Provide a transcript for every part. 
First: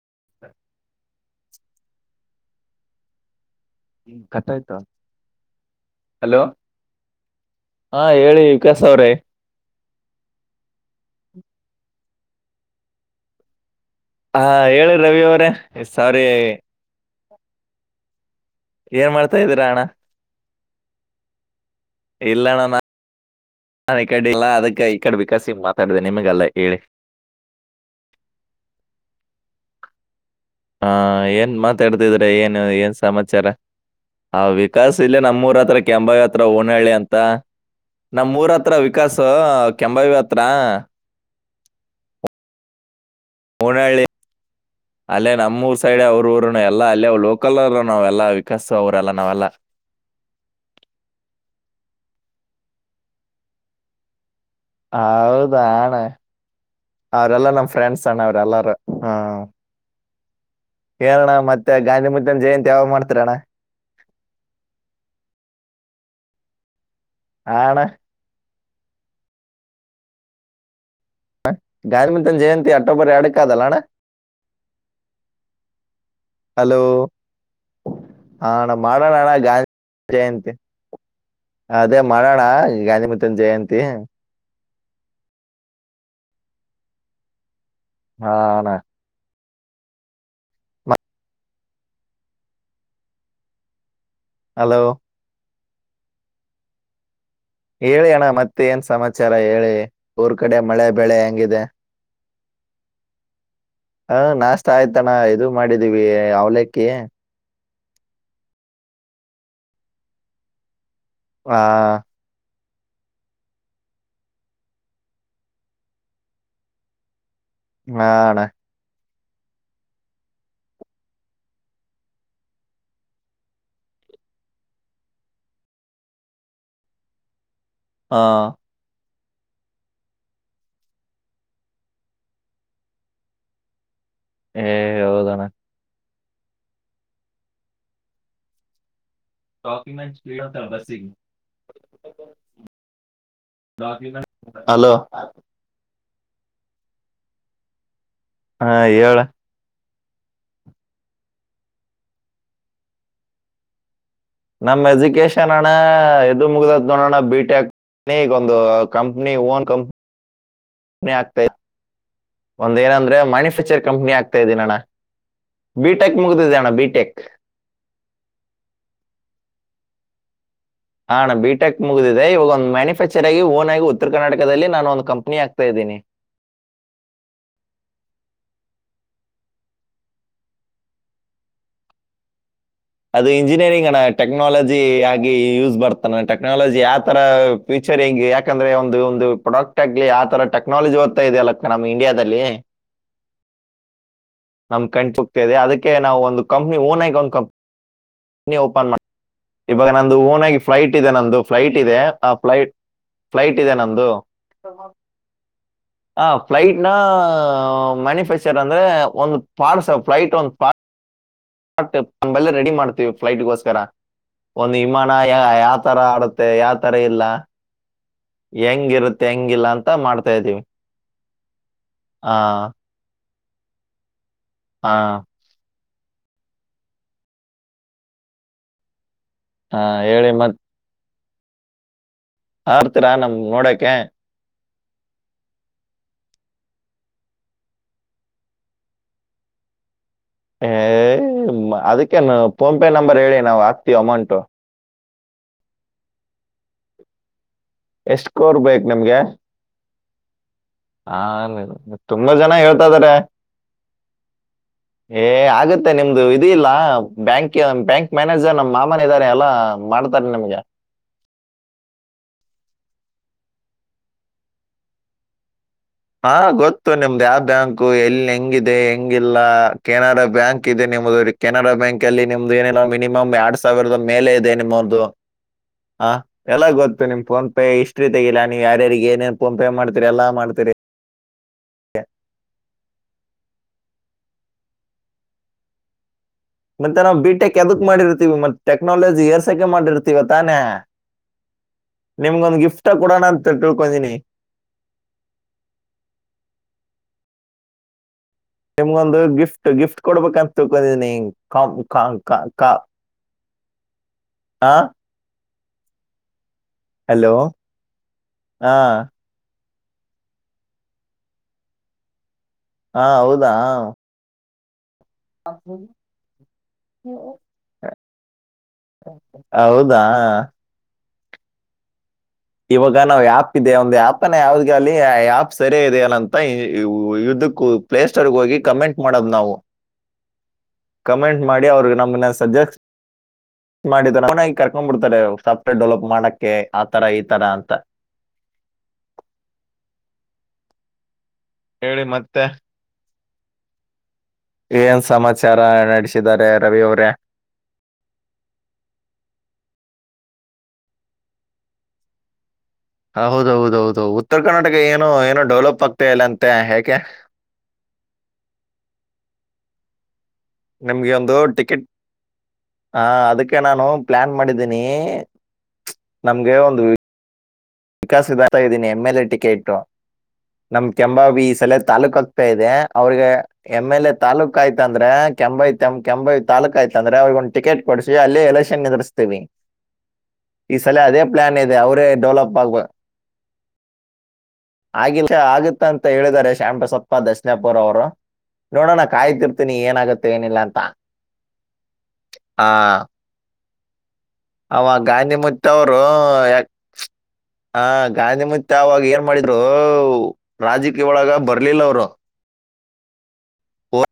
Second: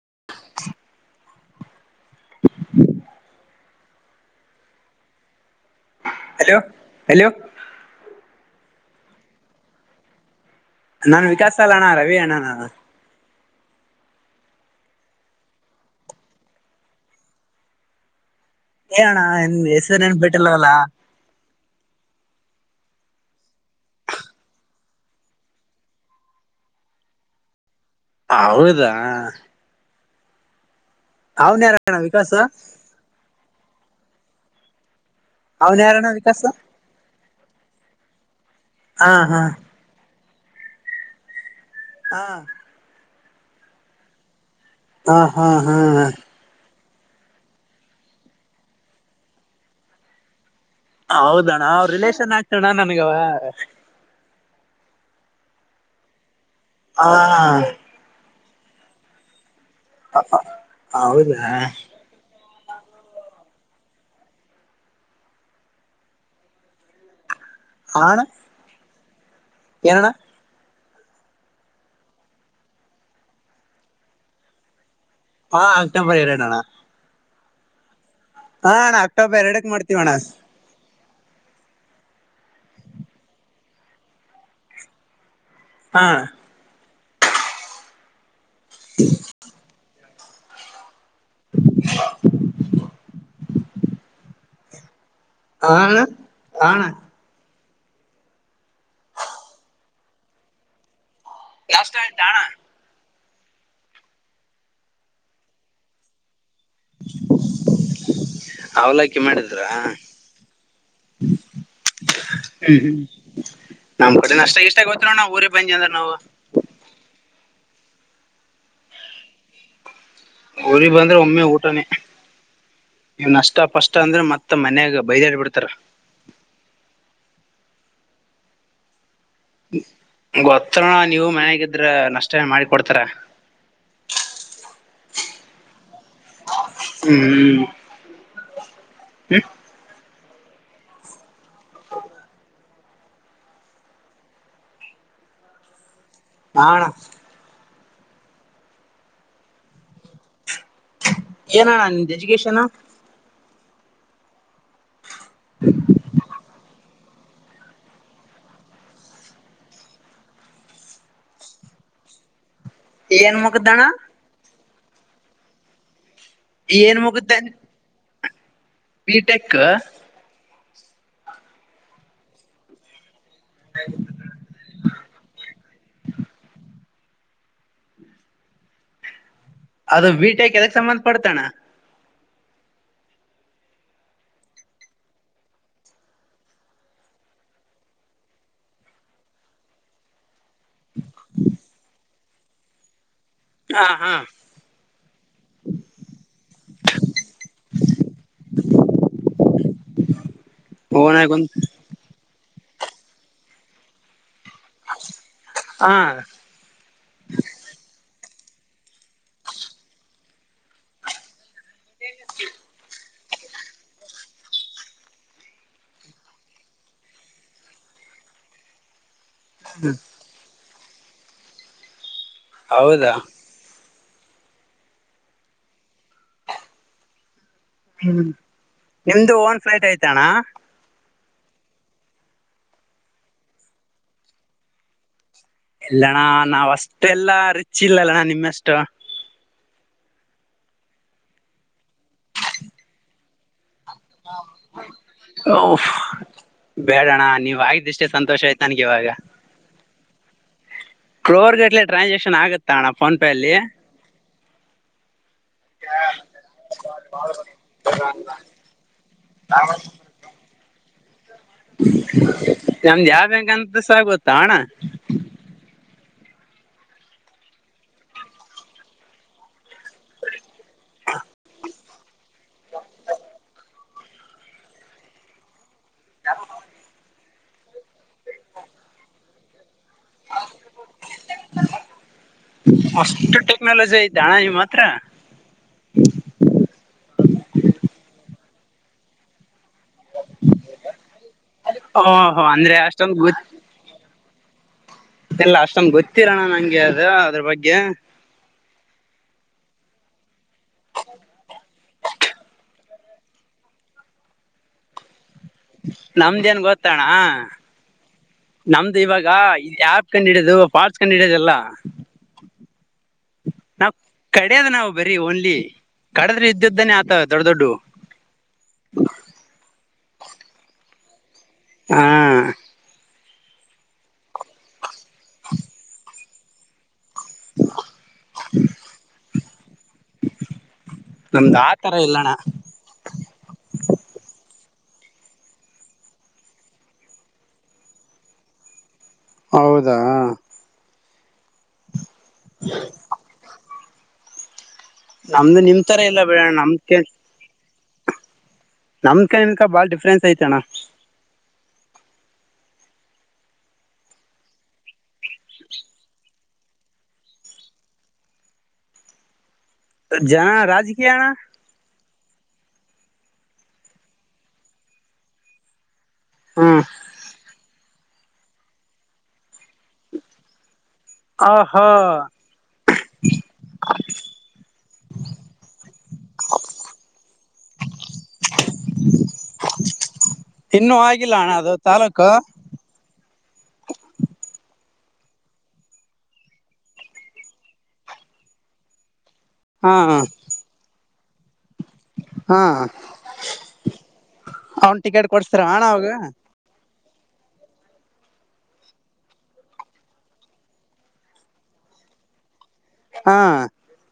[inaudible] ಹ್ಮ ಕಥ ಆಾಯ್ತು hello hello ಹಾ ಹೇಳಿ ಕೆೇಶರ ನಾನ್ ವಿಕಾಸ್ ಅಲ್ಲ ಅಣ್ಣ ರವಿ ಅಣ್ಣ ನ ಹಾ ಹೇಳಿ ರವಿ ಅವ್ರೇ ಸಾರಿ ಏನ್ ಏಣ್ಣ ಮಾಡ್ತಾ ಇನ್ ಇದೀರಾ ಅಣ್ಣ ಹೆಸನ್ ಬಿಟ್ಟಲ್ಲವಲ್ಲ ಇಲ್ಲಣ್ಣ ನಾ ನಾನ ಈ ಕಡೆ ಇಲ್ಲ ಅದಕ್ಕೆ ಈ ಕಡೆ ಬಿಕಾಸಿ ಮಾತಾಡಿದೆ ನಿಮಗೆಲ್ಲ ಹೇಳಿ ಹೌದಾ ಹಾ ಏನ್ ಅವನ್ ಯಾರಣ್ಣ ಮಾತಾಡ್ತಿದ್ರ ವಿಕಾಸ ಏನು ಏನ್ ಸಮಾಚಾರ ಹ ವಿಕಾಸ್ ಇಲ್ಲ ನಮ್ಮ ಮೂೂರ ಅವನ್ ಹತ್ರಕ್ಕೆ ಯಾರಣ್ಣ ಎಂಬೈ ವಿಕಾಸ ಹತ್ರ ಓನಹಳ್ಳಿ ಅಂತ ನಮ ಮೂರ್ ಹತ್ರ ಹಾ ವಿಕಾಸ ಹಾ ಕೆಂಬಾವ ಹತ್ರ ಹಾ ಹೋನಳ್ಳಿ ಹಾ ಅಲ್ಲೇ ಹಾ ಹಾ ನಮ್ಮೂರ್ ಸೈಡ್ ಅವ್ರ ಊರ ಎ ಎಲ್ಲ ಅಲ್ಲಿೇ ಲೋಕಲ್ಲ್ಲ ನಾವೆಲ್ಲಾ ವಿಕಸ್ ಅವ್ರಲ್ಲ ನಾವೆಲ್ಲ ಹೌದಣ್ಣ ಅವ್ರ ರಿಲೇಷನ್ ಆಗ್ತಣ್ಣ ನನ್ಗವ ಹೌದಾ ಹಣ್ಣ ಹಾ ಅವರೆಲ್ಲ ನಮ ಫ್ರೆಂಡ್ಸ್ ಅಣ್ಣ ಅವ್ರಲ್ಲಾರ ಹ ಹ ಕೇಣ ಮತ್ತೆ ಗಾಂಧಿ ಮದನ್ ಜಯಂತಿ ಯಾವ ಮಾಡತ್ರಣ ಆಣ ಏ ಅಣ್ಣ ಹ ಗಾಂಧಿ ಮಥನ್ ಜಯಂತಿ ಅಕ್ಟೋಬರ್ ಎರಡಕ್ಕಾದಲ್ಲ ಅಣ್ಣ ಹಾ ಅಕ್ಟೋಬರ್ ರಡುಣ ಹಣ ಮಾಡೋಣಣ ಅಕ್ಟೋಬರ್ ಎರಡಕ್ ಗಾಂಧಿ ಮಾಡ್ತೀವಣ್ಣ ಜಯಂತಿ ಅದೇ ಮಾಡೋಣ ಗಾಂಧಿ ಮನ್ ಜಯಂತಿ ಹಾ ಹಣ ಸಿ ಶಾ ಹಲೋ ಆಣ ಆಣ ಹೇಳಿ ಅಣ್ಣ ಮತ್ತೆ ಏನ್ ಸಮಾಚಾರ ಹೇಳಿ ಊರ್ ಕಡೆ ಮಳೆ ಬೆಳೆ ಕಷ್ಟ ಆಯ್ತಣ ಹಾ ನಾಷ್ಟತ ಆಯ್ತಾನ ಇದು ಮಾಡಿದೀವಿ ಅವಲ ಅವಲಕಿ ಮಾಡಿದ್ರಾ ಹಾ ಹ್ಮ್ ಹ್ಮ್ ನಮ್ ಕಡೆ ನಷ್ಟ ಇಷ್ಟ ಗೊತ್ತ ನಾವ್ ಊರಿ ಬಂದಿ ಅಂದ್ರ ನಾವು ಹಣ್ಣ ಉರಿ ಬಂದ್ರೆ ಒಮ್ಮೆ ಊಟನೇ ಇವ ನಷ್ಟ ಪಷ್ಟ ಅಂದ್ರೆ ಮತ್ತ ಮನ್ಯಾಗ ಬೈದಾಡ್ ಬಿಡ್ತಾರ ಹಾ ಗೊತ್ತಣ ನೀವು ಮನ್ಗಿದ್ರ ನಷ್ಟ ಮಾಡ ಕೊಡ್ತಾರ ಏ ಹೌದಣ ಹ್ಮ್ ಡಾಕ್ಯೂಮೆಟ್ಸ್ ಲೀಯೋಂತ ವಸಿಂಗ [unintelligible] ಹಲೋ ಹಾ ಹಾ ಹೇಳ ಏನಣ್ಣ ನಿ ಎಜುಕೇಶನ್ ನಮ್ ಎಜುಕೇಶನ್ ಅಣ್ಣ ಎದು ಮುಗ ನೋಣ ಬಿಟೆಕ್ಗ ಒಂದು ಕಂಪ್ನಿ ಓನ್ ಕಂಪ್ನಿ ಪ್ನಿ ಆಗ್ತಾ ಒಂದ ಏನಂದ್ರೆ ಏನ್ ಮ್ಯಾನುಫ್ಯಾಕ್ಚರ್ ಮುಗದಣ್ಣ ಕಂಪ್ನಿ ಆಗ್ತಾ ಇದೀನಣ್ಣ ಬಿಟೆಕ್ ಮುಗದೆ ಜಣ ಏನ್ ಬಿಟೆಕ್ ಮುಗುದನ್ ಬಿಟೆಕ್ ಹಾ ನಾನ್ ಬಿಟೆಕ್ ಮುಗಿದಿದೆ ಇವ ಒಂದ ಮ್ಯಾನುಫ್ಯಾಕ್ಚರ್ ಆಗ ಓ ಆಗಿ ಉತ್ತರ ಕರ್ನಾಟಕದಲ್ಲಿ ನು ಒ ಕಂಪನಿ ಆಗ್ತ ಪ್ಪದಿನಿ ಅದು ಬೀಟಕ್ ಎದಕ್ ಸಂಬಂಧ ಪಡ್ತಣ ಅದು ಇಂಜಿನಿಯರಿಂಗ್ ಅಣ್ಣ ಟೆಕ್ನಾಲಜಿ ಆಗಿ ಯೂಸ್ ಬರ್ತಾನ ಟೆಕ್ನಾಲಜಿ ಯಾವ ತರ ಫೂ ಸರಿ ಹಂಗಗೆ ಯಾಕಂದ್ರೆ ಒಂದು ಒಂದು ಪ್ರೊಡಕ್ಟ್ ಆಗ್ಲಿ ಆ ತರ ಟೆಕ್ನಾಲಜಿ ಓ್ತ ಇದದೆ ಅಲ್ಲಕ್ಕ ನಮ್ ಇಂಡಿಯಾದಲ್ಲಿ ಹ ಹಾ ನಮ ಕಣ್ಸುಗ್ತಾ ಇದೆ ಅದಕ್ಕೆ ನಾವು ಒಂದು ಕಂಪ್ನಿ ಓನ್ ಆಗ ಒಂದು್ ಕಂಪ್ನಿ ಓಪನ್ ಮಾಡ ಇವಾಗ ನಂದು ಊನಿ ಫ್ಲೈಟ್ ಇದೆ ಓನಾಗ ನಂದು ಒಂದ್ ಫ್ಲೈಟ್ ಇದೆ ಆ ಫ್ಲೈಟ್ ಫ್ಲೈಟ್ ಇದೆ ನಮ್ದು ಹ ಫ್ಟ್ನಾ ಮ್ಯಾನಿಫ್ಯಾಕ್ಚರ್ ರ್ ಅಂದ್ರೆ ಒಂದು ಪಾರ್ಟಸ್ ಫ್ಲೈಟ್ ಒಂದ್ ಪ ಆ ನೆಲ್ಲ ರೆಡಿ ಮಾಡ್ತೀವಿ ಫ್ಲೈಟ್ಗೋಸ್ಕರ ಒಂದು್ ವಿಮಾನ ಯ ಯಾವ ತರ ಆಡುತ್ತೆ ಯಾವ ತರ ಇಲ್ಲ ಹೆಂಗಿರುತ್ತೆ ಹೆಂಗಿಲ್ಲ ಅಂತ ಮಾಡ್ತಾ ಇದ್ದೀವಿ ಹೌದಾ ಹಾ ಹ್ಮ್ ನಿಮ್ದು ಓನ್ ಆ, ಫ್ಲೈಟ್ ಐತಣ್ಣ ಹೇಳಿ ಆರ್ತರಾ ನಮ ನೋಡಕ ಇಲ್ಲಣ್ಣ ನಾವ ಅಷ್ಟೆ ಎಲ್ಲಾ ರುಚಿ ಇಲ್ಲಲ್ಲಣ್ಣ ನಿಮ್ಮಷ್ಟ ಏ ಅದಕ್ಕೆೇನು ಫೋನ್ ಪೇ ನಂಬರ್ ಹೇಳಿ ನಾವವು ಓ ಬೇಡಣ ನೀವು ಆ್ದಿಷ್ಟೇ ಎಷ್ಟ್ ಸಂತೋಷ ಕೋರ್ ಆಯ್ತು ನನಗೆ ಇವಾಗ ಕ್ರೋರ್ ಗಟ್ಲೆ ಹ ತುಂಬಾ ಟ್ರಾನ್ಸಾಕ್ಷನ್ ಜನ ಆಗುತ್ತಾ ಅಣ್ಣ ಹೇಳ್ತಾರೆ ಫೋನ್ ಪೇ ಅಲ್ಲಿ ಏ ಆಗುತ್ತೆ ನಿಮ್ದು ಇದ ಇಲ್ಲ ಬ್ಯಾಂಕ್ ಬ್ಯಾಂಕ್ ಮ್ಯಾನೇಜರ್ ನಮ್ ಮಾಮನ ಇದಾರೆ ಎಲ್ಲ ಮಾಡ ಮಗೆ [unintelligible] ನಮ್ದ ಯಾವ ಬ್ಯಾಂಗಂತಸ ಗೊತ್ತ ಅಣ ಹಾ ಗೊತ್ತು ನಿಮ್ದ್ ಯಾವ ಬ್ಯಾಂಕ್ ಎಲ್ಲಿ ಹೆಂಗಿದೆ ಹೆಂಗಿಲ್ಲ ಕೆನರಾ ಬ್ಯಾಂಕ್ ಇದೆ ನೀ ನಿಮ ಕೆನರಾ ಬ್ಯಾಂಕ್ ಅಲ್ಲಿ ನಿಮ್ದು ಏನಲ್ಲ ಮಿನಿಮಮ್ ಎರಡ್ ಸಾವಿರದ ಮೇಲೆ ಇದೆ ನಿಮ್ಮು ಹಾ ಎಲ್ಲ ಗೊತ್ತು ನಿಮ ಫೋನ್ ಪೇ ಹಿಸ್ಟ್ರಿ ತಗಿಲ್ಲ ನೀವು ಯಾರಿಗೆ ಏೇನ್ ಫೋನ್ ಪೇ ಮಾಡ್ತಿರಿ ಎಲ್ಲ ಮಾಡ್ತೀರಿ ಅಷ್ಟು ಟೇಲೆಂಟ್ ಐತಿ ಜಾಣ ಈ ಮಾತ್ರ ಮತ್ತೆ ನಾವವು ಬಿ ಟೆಕ್ ಎದಕ್ ಮಾಡಿರ್ತಿೀವಿ ಮತ್ತೆಟೆಕ್ನಾಲಜಿ ಎರ್ ಕ ಮಾಡಿರ್ತೀವ ತಾನೇ ಓಹೋ ನಿಮ್ಗೊಂದ್ ಅಂದ್ರೆ ಗಿಫ್ಟ ಕೂಡ ನಾನು ತಿಳ್ಕೊಡೀನಿ ಇಲ್ಲ ಅಷ್ಟೊಂದು ಗೊತ್ತಿರೋಣ ನಂಗೆ ಅದು ಅದ್ರ ಬಗ್ಗೆ ನಿಮ್ಗೊಂದು ಗಿಫ್ಟ್ ಗಿಫ್ಟ್ ಕೊಡ್ಬೇಕಂತ ತಿಕೊಂಡಿನಿ ಕಾ ಕಾ ಕಾ ಹ ನಮ್ದೇನ್ ಗೊತ್ತಣ ಹಾ ನಮ್ದು ಇವಾಗ ಆಪ್ ಕಂಡು ಹಿಡೋದು ಫಾಸ್ ಕಂಡು ಹಿಡೋದಲ್ಲ ಹಾ ಹೌದಾ ಕಡ್ಯದ ನಾವು ಬರೀ ಓನ್ಲಿ ಕಡದ್ರೆ ಇದಿದ್ಯುದ್ದಾನೇ ಆತ ದೊಡ್ಡ ದೊಡ್ಡು ಹೌದಾ ಹಾ ಇವಾಗ ನಾವ ಆ್ಯಪ್ ಇದೆ ಒಂದ್ ಆ್ಯಪ್ನ ಯಾವ್ದ್ಗಲ್ಲಿ ಆ್ಯಪ್ ಸರಿಯ ಇದೆ ಏನಂತ ಇದುಕು ಪ್ಲೇ ಸ್ಟೋರ್ ಹೋಗಿ ಕಮೆಂಟ್ ಮಾಡದು ನಾವು ಕಮೆಂಟ್ ನಮ್ದು ಮಾಡಿ ಅವ್ರ ಆತರ ನಮ್ಗೆ ಇಲ್ಲಣ್ಣ ಸಜೆಸ್ಟ್ ಮಾಡ ಪುನ ಕಕೊಂಡ್ ಬಿಡ್ತಾರೆ ಸಾಫ್ಟ್ವೇರ್ ಡೆವಲಪ್ ಮಾಡಕ್ಕೆ ಆ ತರ ಈ ತರ ಅಂತ ಹೌದಾ ಹೇಳಿ ಮತ್ತೆ ಏನ್ ಸಮಾಚಾರ ನಮ್ದು ನಿಮ್ ತರ ಇಲ್ಲ ನಡೆಸಿದ್ದಾರೆ ಬಿಡಣ ನಮ್ ರವಿ ಅವ್ರೇ ನಮ್ಕ ನಿಮ್ಕ ಬಾಳ ಡಿಫ್ರೆನ್ಸ್ ಐತಣ್ಣ ಹೌದ ಹೌದ ಹೌದು ಉತ್ತರ ಕರ್ನಾಟಕ ಏನು ಏನೋ ಡೆವಲಪ್ ಆಗ್ತಲ್ಲ ಅಂತೆ ಹೇಕೆ [inaudible] ಜನ ನಿಮ್ಗೆ ರಾಜಕೀಯ ಅಣ್ಣ ಒಂದು ಟಿಕೆಟ್ ಹಾ ಅದಕ್ಕೆ ನಾನು ಪ್ಲಾನ್ ಮಾಡಿದ್ದೀನಿ ನಮ್ಗೆ ಹ್ಮ್ ಒಂದು ವಿಕಾಸ್ಧಾತಾ ಇದ್ದೀನಿ ಎಂಎಲ್ಎ ಟಿಕೆ ಇಟ್ಟು ನಮ್ ಕೆಂಂಬಬಿ ಸಲ ಓಹೋ ತಾಲೂಕು ಆಗ್ತಾ ಇದೆ ಅವ್ರಿಗೆ ಎಮ್ ಎಲ್ ಎ ತಾಲೂಕ್ ಆಯ್ತ ಅಂದ್ರೆ ಕೆಂಬಿ ಕೆಂಬ ತಾಲೂಕ ಆಯತ ಅಂದ್ರೆ ಅವ್ರಗ ಒಂದು ಟಿಕೆಟ್ ಕೊಡ್ಸವಿ ಅಲ್ಲಿ ಎಲೆಕ್ಷನ್ ನಿದುರ್ಸ್ತೀವಿ ಈ ಇನ್ನೂ ಸಲ ಅದೇ ಆಗಿಲ್ಲ ಅಣ್ಣ ಪ್ಲಾನ್ ಅದು ಇದೆ ಅವರೇ ತಾಲೂಕು ಡೆವಲಪ್ ಆಗಿ ಆಗುತ್ತ ಅಂತ ಹೇಳಿದಿದ್ದಾರೆ ಶ್ಯಾಮಟಸತ್ಪ ದಶಣಪುರ್ ಅವ್ರು ನೋಡೋಣ ಕಾಯ್ತಿರ್ತೀನಿ ಹಾ ಏನಾಗತ್ತೆ ಏನಿಲ್ಲ ಅಂತ ಹಾ ಆ ಅವ ಅವನ್ ಟಿಕೆಟ್ ಗಾಂಧಿಮುತ್ತ ಕೊಡ್ಸ್ತಾರಣ ಅವಾಗ ಹ ಗಾಂಧಿ ಮತ್ತೆ ಆಗ ಏನ್ ಮಾಡಿದ್ರು ರಾಜಕೀಯ ಒಳಗ ಬರ್ಲಿಲ್ಲ ಅವ್ರು ಹಾ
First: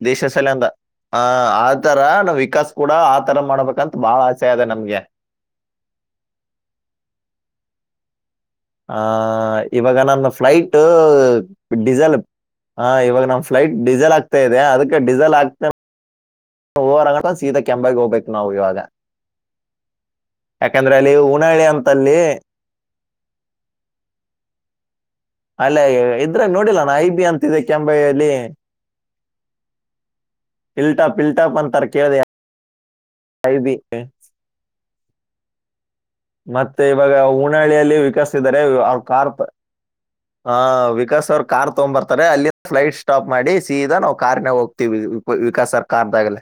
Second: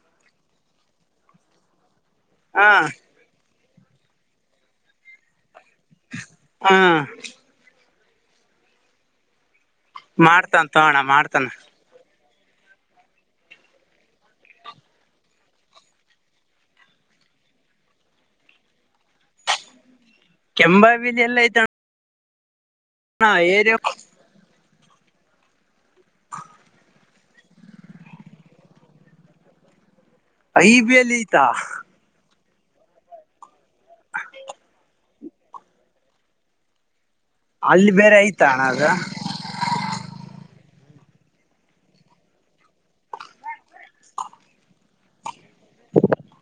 ದೇಶ ಸಲ ಅಂದ ಆ ಆತರ ನಾ ಹಾ ವಿಕಾಸ್ ಕೂಡ ಆತರ ಮಾಡ್ಬೇಕ ಅಂತ ಬಾಳ ಆಸೆ ಅದೆ ನಮ್ಗೆ ಹಾ ಆ ಇವಾಗ ನನ್ನ ಮಾಡ್ತಾನ ಫ್ಲೈಟ್ ತಗೋಣ ಮಾಡ್ತಾನ ಡಿಸೆಲ್ ಹಾ ಇವಾಗ ನಮ್ ಫ್ಲೈಟ್ ಡೀಸೆಲ್ ಆಗ್ತಾ ಇದೆ ಅದಕ್ಕೆ ಡಿಸೆಲ್ ಆಗ್ತ ಊವರ ಅಂಗ ಸೀತ ಕೆಂಪೈ ಗೋಪೈಕ್ ಹೋಗ್ಬೇಕು ಇವಾಗ ಯಾಕಂದ್ರೆ ಅಲ್ಲಿ ಕೆಂಬಾವಿಲಿ ಉನಾಳಿ ಅಂತಲ್ಲಿ ಹ ಏನು ಅಲ್ಲೇ ಇದ್ರಾಗ ನೋಡಿಲ್ಲ ನ ಐ ಬಿ ಅಂತಿದೆ ಕೆಂಬೈಲ್ಲಿ ಐ ಬಿ ಇಲ್ಟಾ ಅಲ್ಲಿ ಪ ಐತಾ ಇಲ್ಟಾ ಪ ತರ ಕೇಳ ಐಬಿ ಮತ್ತೆ ಇವಾಗ ಅಲ್ಲಿ ಹುನಳ್ಳಿಯಲ್ಲಿ ಬೇರೆ ಐತಾ ವಿಕಸಿದ್ದಾರೆ ಅಣ್ಣ ಅದು ಅ ಕಾರ್ ಹ ವಿಕಾಸ್ ಅವರು ಕಾರ್ ತಗ್ಂಬ ಬರ್ತಾರೆ ಅಲ್ಲಿ ಫ್ಲೈಟ್ ಸ್ಟಾಪ್ ಮಾಡಿ ಸೀದಾ ನಾವು ಕಾರ್ ನ ಹೋಗ್ತೀವಿ ವಿಕ ಸರ್ಕಾರದಗಲೆ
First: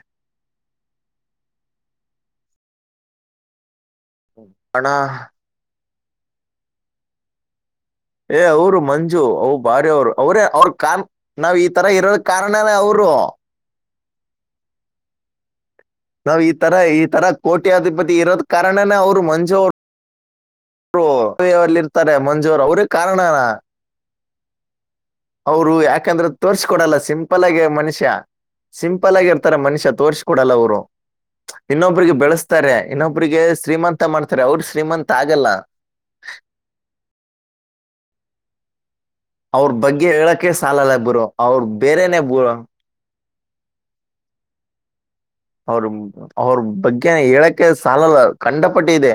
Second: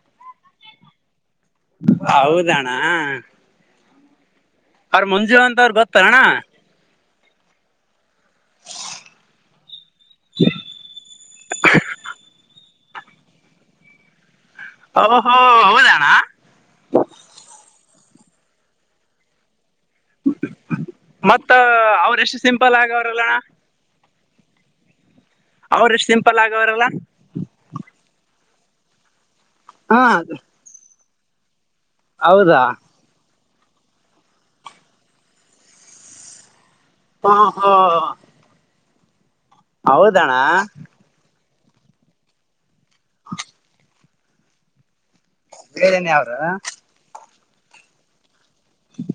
ಹೌದಣ ಅಣ್ಣ ಅವ್ರ ಮಂಜು ಅಂತ ಅವ್ರರು ಗತ್ತಾರ ಅಣ್ಣ ಏ ಅವ್ರು ಮಂಜು ಅವ ಬಾರಿ ಅವರು ಅವರೇ ಅವ್ರ ಕ ನಾವ್ ಈ ತರ ಇರೋದ ಕಾರಣ ಅವರು ಕಬ್ರೋ ಓ ಹೋ ಹೌದಾ ನಾವ್ ಈ ತರ ಈ ತರ ಕೋಟಿ ಅಧಿಪತಿ ಇರೋದ ಕಾರಣನ ಅವ್ರು ಮಂಜು ಅವರು ಮತ್ತ ಲ್ಲಿ ಇರ್ತಾರೆ ಅವ್ರ ಎಷ್ಟು ಮಂಜೂರ್ ಸಿಂಪಲ್ ಅವ್ರಿಗೆ ಆಗವ್ರಲ್ಲಣ್ಣ ಕಾರಣನಾ ಅವ್ರು ಅವ್ರ ಎಷ್ಟ್ ಯಾಕಂದ್ರೆ ಸಿಂಪಲ್ ತೋರ್ರಿಸಕ ಆಗವ್ರಲ್ಲ ಕೊಡಲ್ಲ ಸಿಂಪಲ್ ಆಗಿ ಮನುಷ್ಯ ಸಿಂಪಲ್ ಆಗಿರ್ ತರ ಮನುಷ್ಯ ಹಾ ತೋರಿಸ್ ಕೊಡಲ್ಲ ಅವರು ಇನ್ನೊಬ್ಬ್ರಿಗೆ ಹೌದಾ ಬೆಳೆಸ್ತಾರೆ ಇನ್ನೊಬ್ರಿಗೆ ಶ್ರೀಮಂತ ಮಾಡ್ತಾರೆ ಅವ್ರ ಶ್ರೀಮಂತ ಆಗಲ್ಲ ಹಾ ಹಾ ಅವ್ರ ಬಗ್ಗೆ ಹೌದಣ್ಣ ಹೇಳಕೆ ಸಾಲಲ್ಲ ಬುರ ಅವ್ರರು ಬೇರೆನೆೇ ಬುರ ಅವ್ರ ಬೇರೆನೆ ಅವರು ಅವ್ರ ಬಗ್ಗೆನ ಹೇಳಕ್ಕೆ ಸಾಲಲ್ಲ ಕಂಡಪಟ್ಟಿದೆ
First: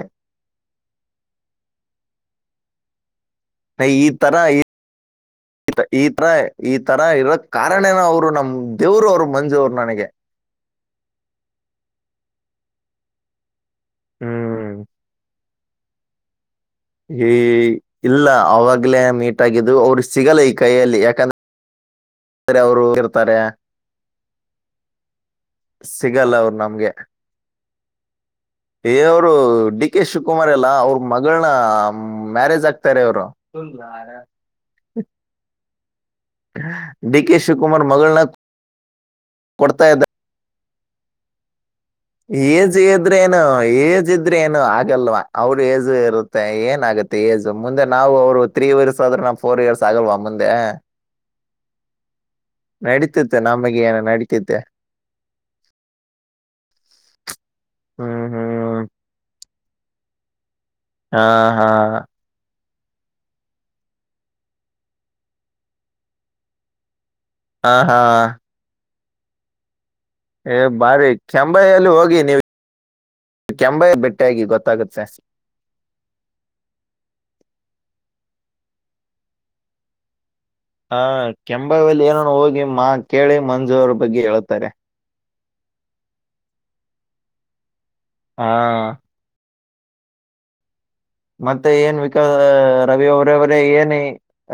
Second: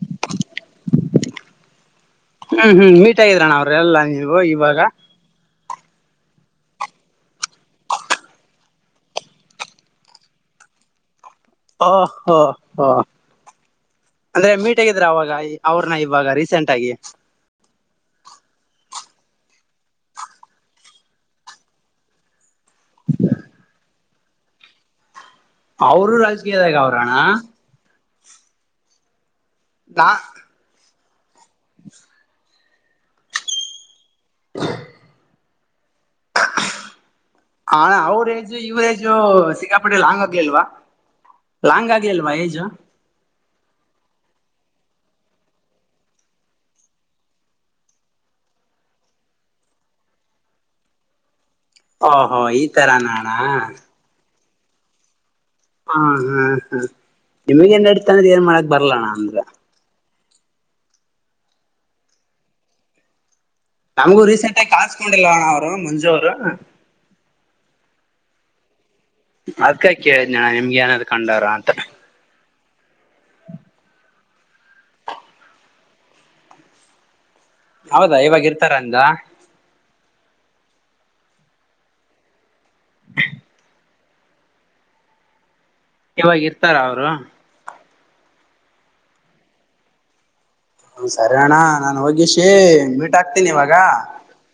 ಹ್ಮ್ ಹ್ಮ್ ಮೀಟ್ಗಿದ್ರಣ ಅವ್ರ ಎಲ್ಲಾ ಈ ತರ ನೀವು ಇವಾಗ ಈ ಈ ತರ ಈ ತರ ಇರೋಕ್ ಕಾರಣೇನ ಅವರು ನಮ್ ದೇವ್ರು ಅವರು ಮಂಜು ಅವರು ನನಗೆ ಹಓ ಹೋ ಹ ಅಂದ್ರೆ ಹ್ಮ್ ಮೀಟಗಿದ್ರ ಅವಾಗ ಅವ್ರನ್ನ ಇವಾಗ ರ ಹ ಇಲ್ಲ ಅವಾಗ್ಲೇ ಮೀಟ್ಾಗಿದ್ದು ಅವರು ಸಿಗಲ್ಲ ಈ ಕೈಯಲ್ಲಿ ಯಾಕಂದ್ರ ಸ ಅವರು ಹ ಇರ್ತಾರೆ ಅವರುೂ ಸಿಗಲ್ಲ ಅವ್ರು ರಾಜಕೀಯದಾಗ ಅವ್ರಣ್ಣ ಇವ್ರು ಡಿ ಕೆ ನಾ ಶಿವಕುಮಾರ್ ಎಲ್ಲಾ ಅವ್ರ ಮಗಳನ್ನ ಮ್ಯಾರೇಜ್ ಆಕ್ ಾರೆ ಅವರು ಡಿ ಕೆ ಶಿವಕುಮಾರ್ ಹಣ ಮಗಳನ್ನ ಅವ್ರೇಜು ಇವ್ರೇಜು ಕೊಡ್ತಾ ಸಿಕ್ಕಾಪಟ್ಟ ಇದ್ದ ಲ ಹಂಗೋಗಲಿಲ್ವಾ ಏಜದ್ರೆ ಏ ಏಜ್ ಇದ್ರೆ ಏನು ಆಗಲ್ವಾ ಅವ್ರ ಏಜ್ ಇರುತ್ತೆ ಏನಗುತ್ತೆ ಏಜ್ ಮುಂದೆ ನಾವು ಅವರು ತ್ರೀ ಇಯರ್ಸ್ ಆದ್ರೆ ನಾ ಫೋರ್ ಇಯರ್ಸ್ ಆಗಲ್ವಾ ಮುಂದೆ ಹ ನಡೀತಿದ್ದೆ ನಮಗೆ ಏನ ನಡೀತಿದ್ದೆ ಹಾ ಹಾ್ ಹಾ ನಿಮಗ ನ್ ಇಡ್ತಾನ ಹ್ಮ್ ಏನ್ ಮಾಡಕ್ ಹ್ಮ್ ಬರ್ಲಣ ಅಂದ್ರ ಹಾ ಹಾ ನಮಗೂ ರೀಸೆಂಟ್ ಆಗಿ ಕಸ್ಕೊಂಡಿಲ್ಲವಣ ಅವರು ಮಂಜು ಅವರು ಹಾ ಹಾ ಹಾ ಅದ ಏ ಬಾರಿ ಕೆಂಬಯ್ಯಲ್ಲಿ ಹೋಗಿ ನೀವು ಕೆಯಟ್ಟ ಟ್ಟಾಗಿ ಗೊತ್ತಾಗುತ್ತೆ ಹೌದಾ ಇವಾಗ ಇರ್ತಾರ ಅಂದ ಹ ಕೆಂಬಾವಲ್ಲಿ ಏನನು ಹೋಗಿ ಮಾ ಕೇಳಿ ಮಂಜು್ರ ಬಗ್ಗೆ ಹೇಳೇಳ್ತಾರೆ ಇವಾಗ ಇರ್ತಾರ ಅವರು ಹಾ ಸರಿ ಅಣ್ಣ ಮತ್ತೆ ನಾನು ಏನ್ ವಿಕಾ ಹೋಗಿಸಿ ರವಿ ಮೀಟ್ ಆಗ್ತೀನಿ ಅವರವರ ಇವಾಗ ಏನ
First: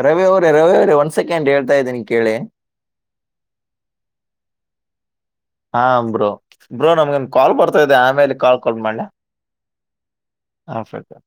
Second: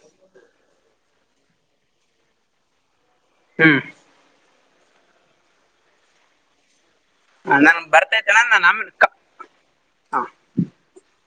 ರವಿ ಅವರು ರವ ಒ್ ಸೆಕೆಂಡ್ ಹೇಳ್ತಾ ಇದ್ದೀನಿ ಕೇಳಿ ಹ್ಮ್ ಹಾ ಬ್ರೋ ಬ್ರೋ ನಮ್ಗಂದು ಕಾಲ್ ನನ್ ಬರ್ತಾ ಇದೆ ಬರ್ತೈತೆ ಆಮೇಲೆ ಅಣ್ಣ ಕಾಲ್ ನಾನ್ ಕೊಲ್ ಆಮೇಲೆ ಮಾಡೆ ಕ ಹಾ ಹಾಂ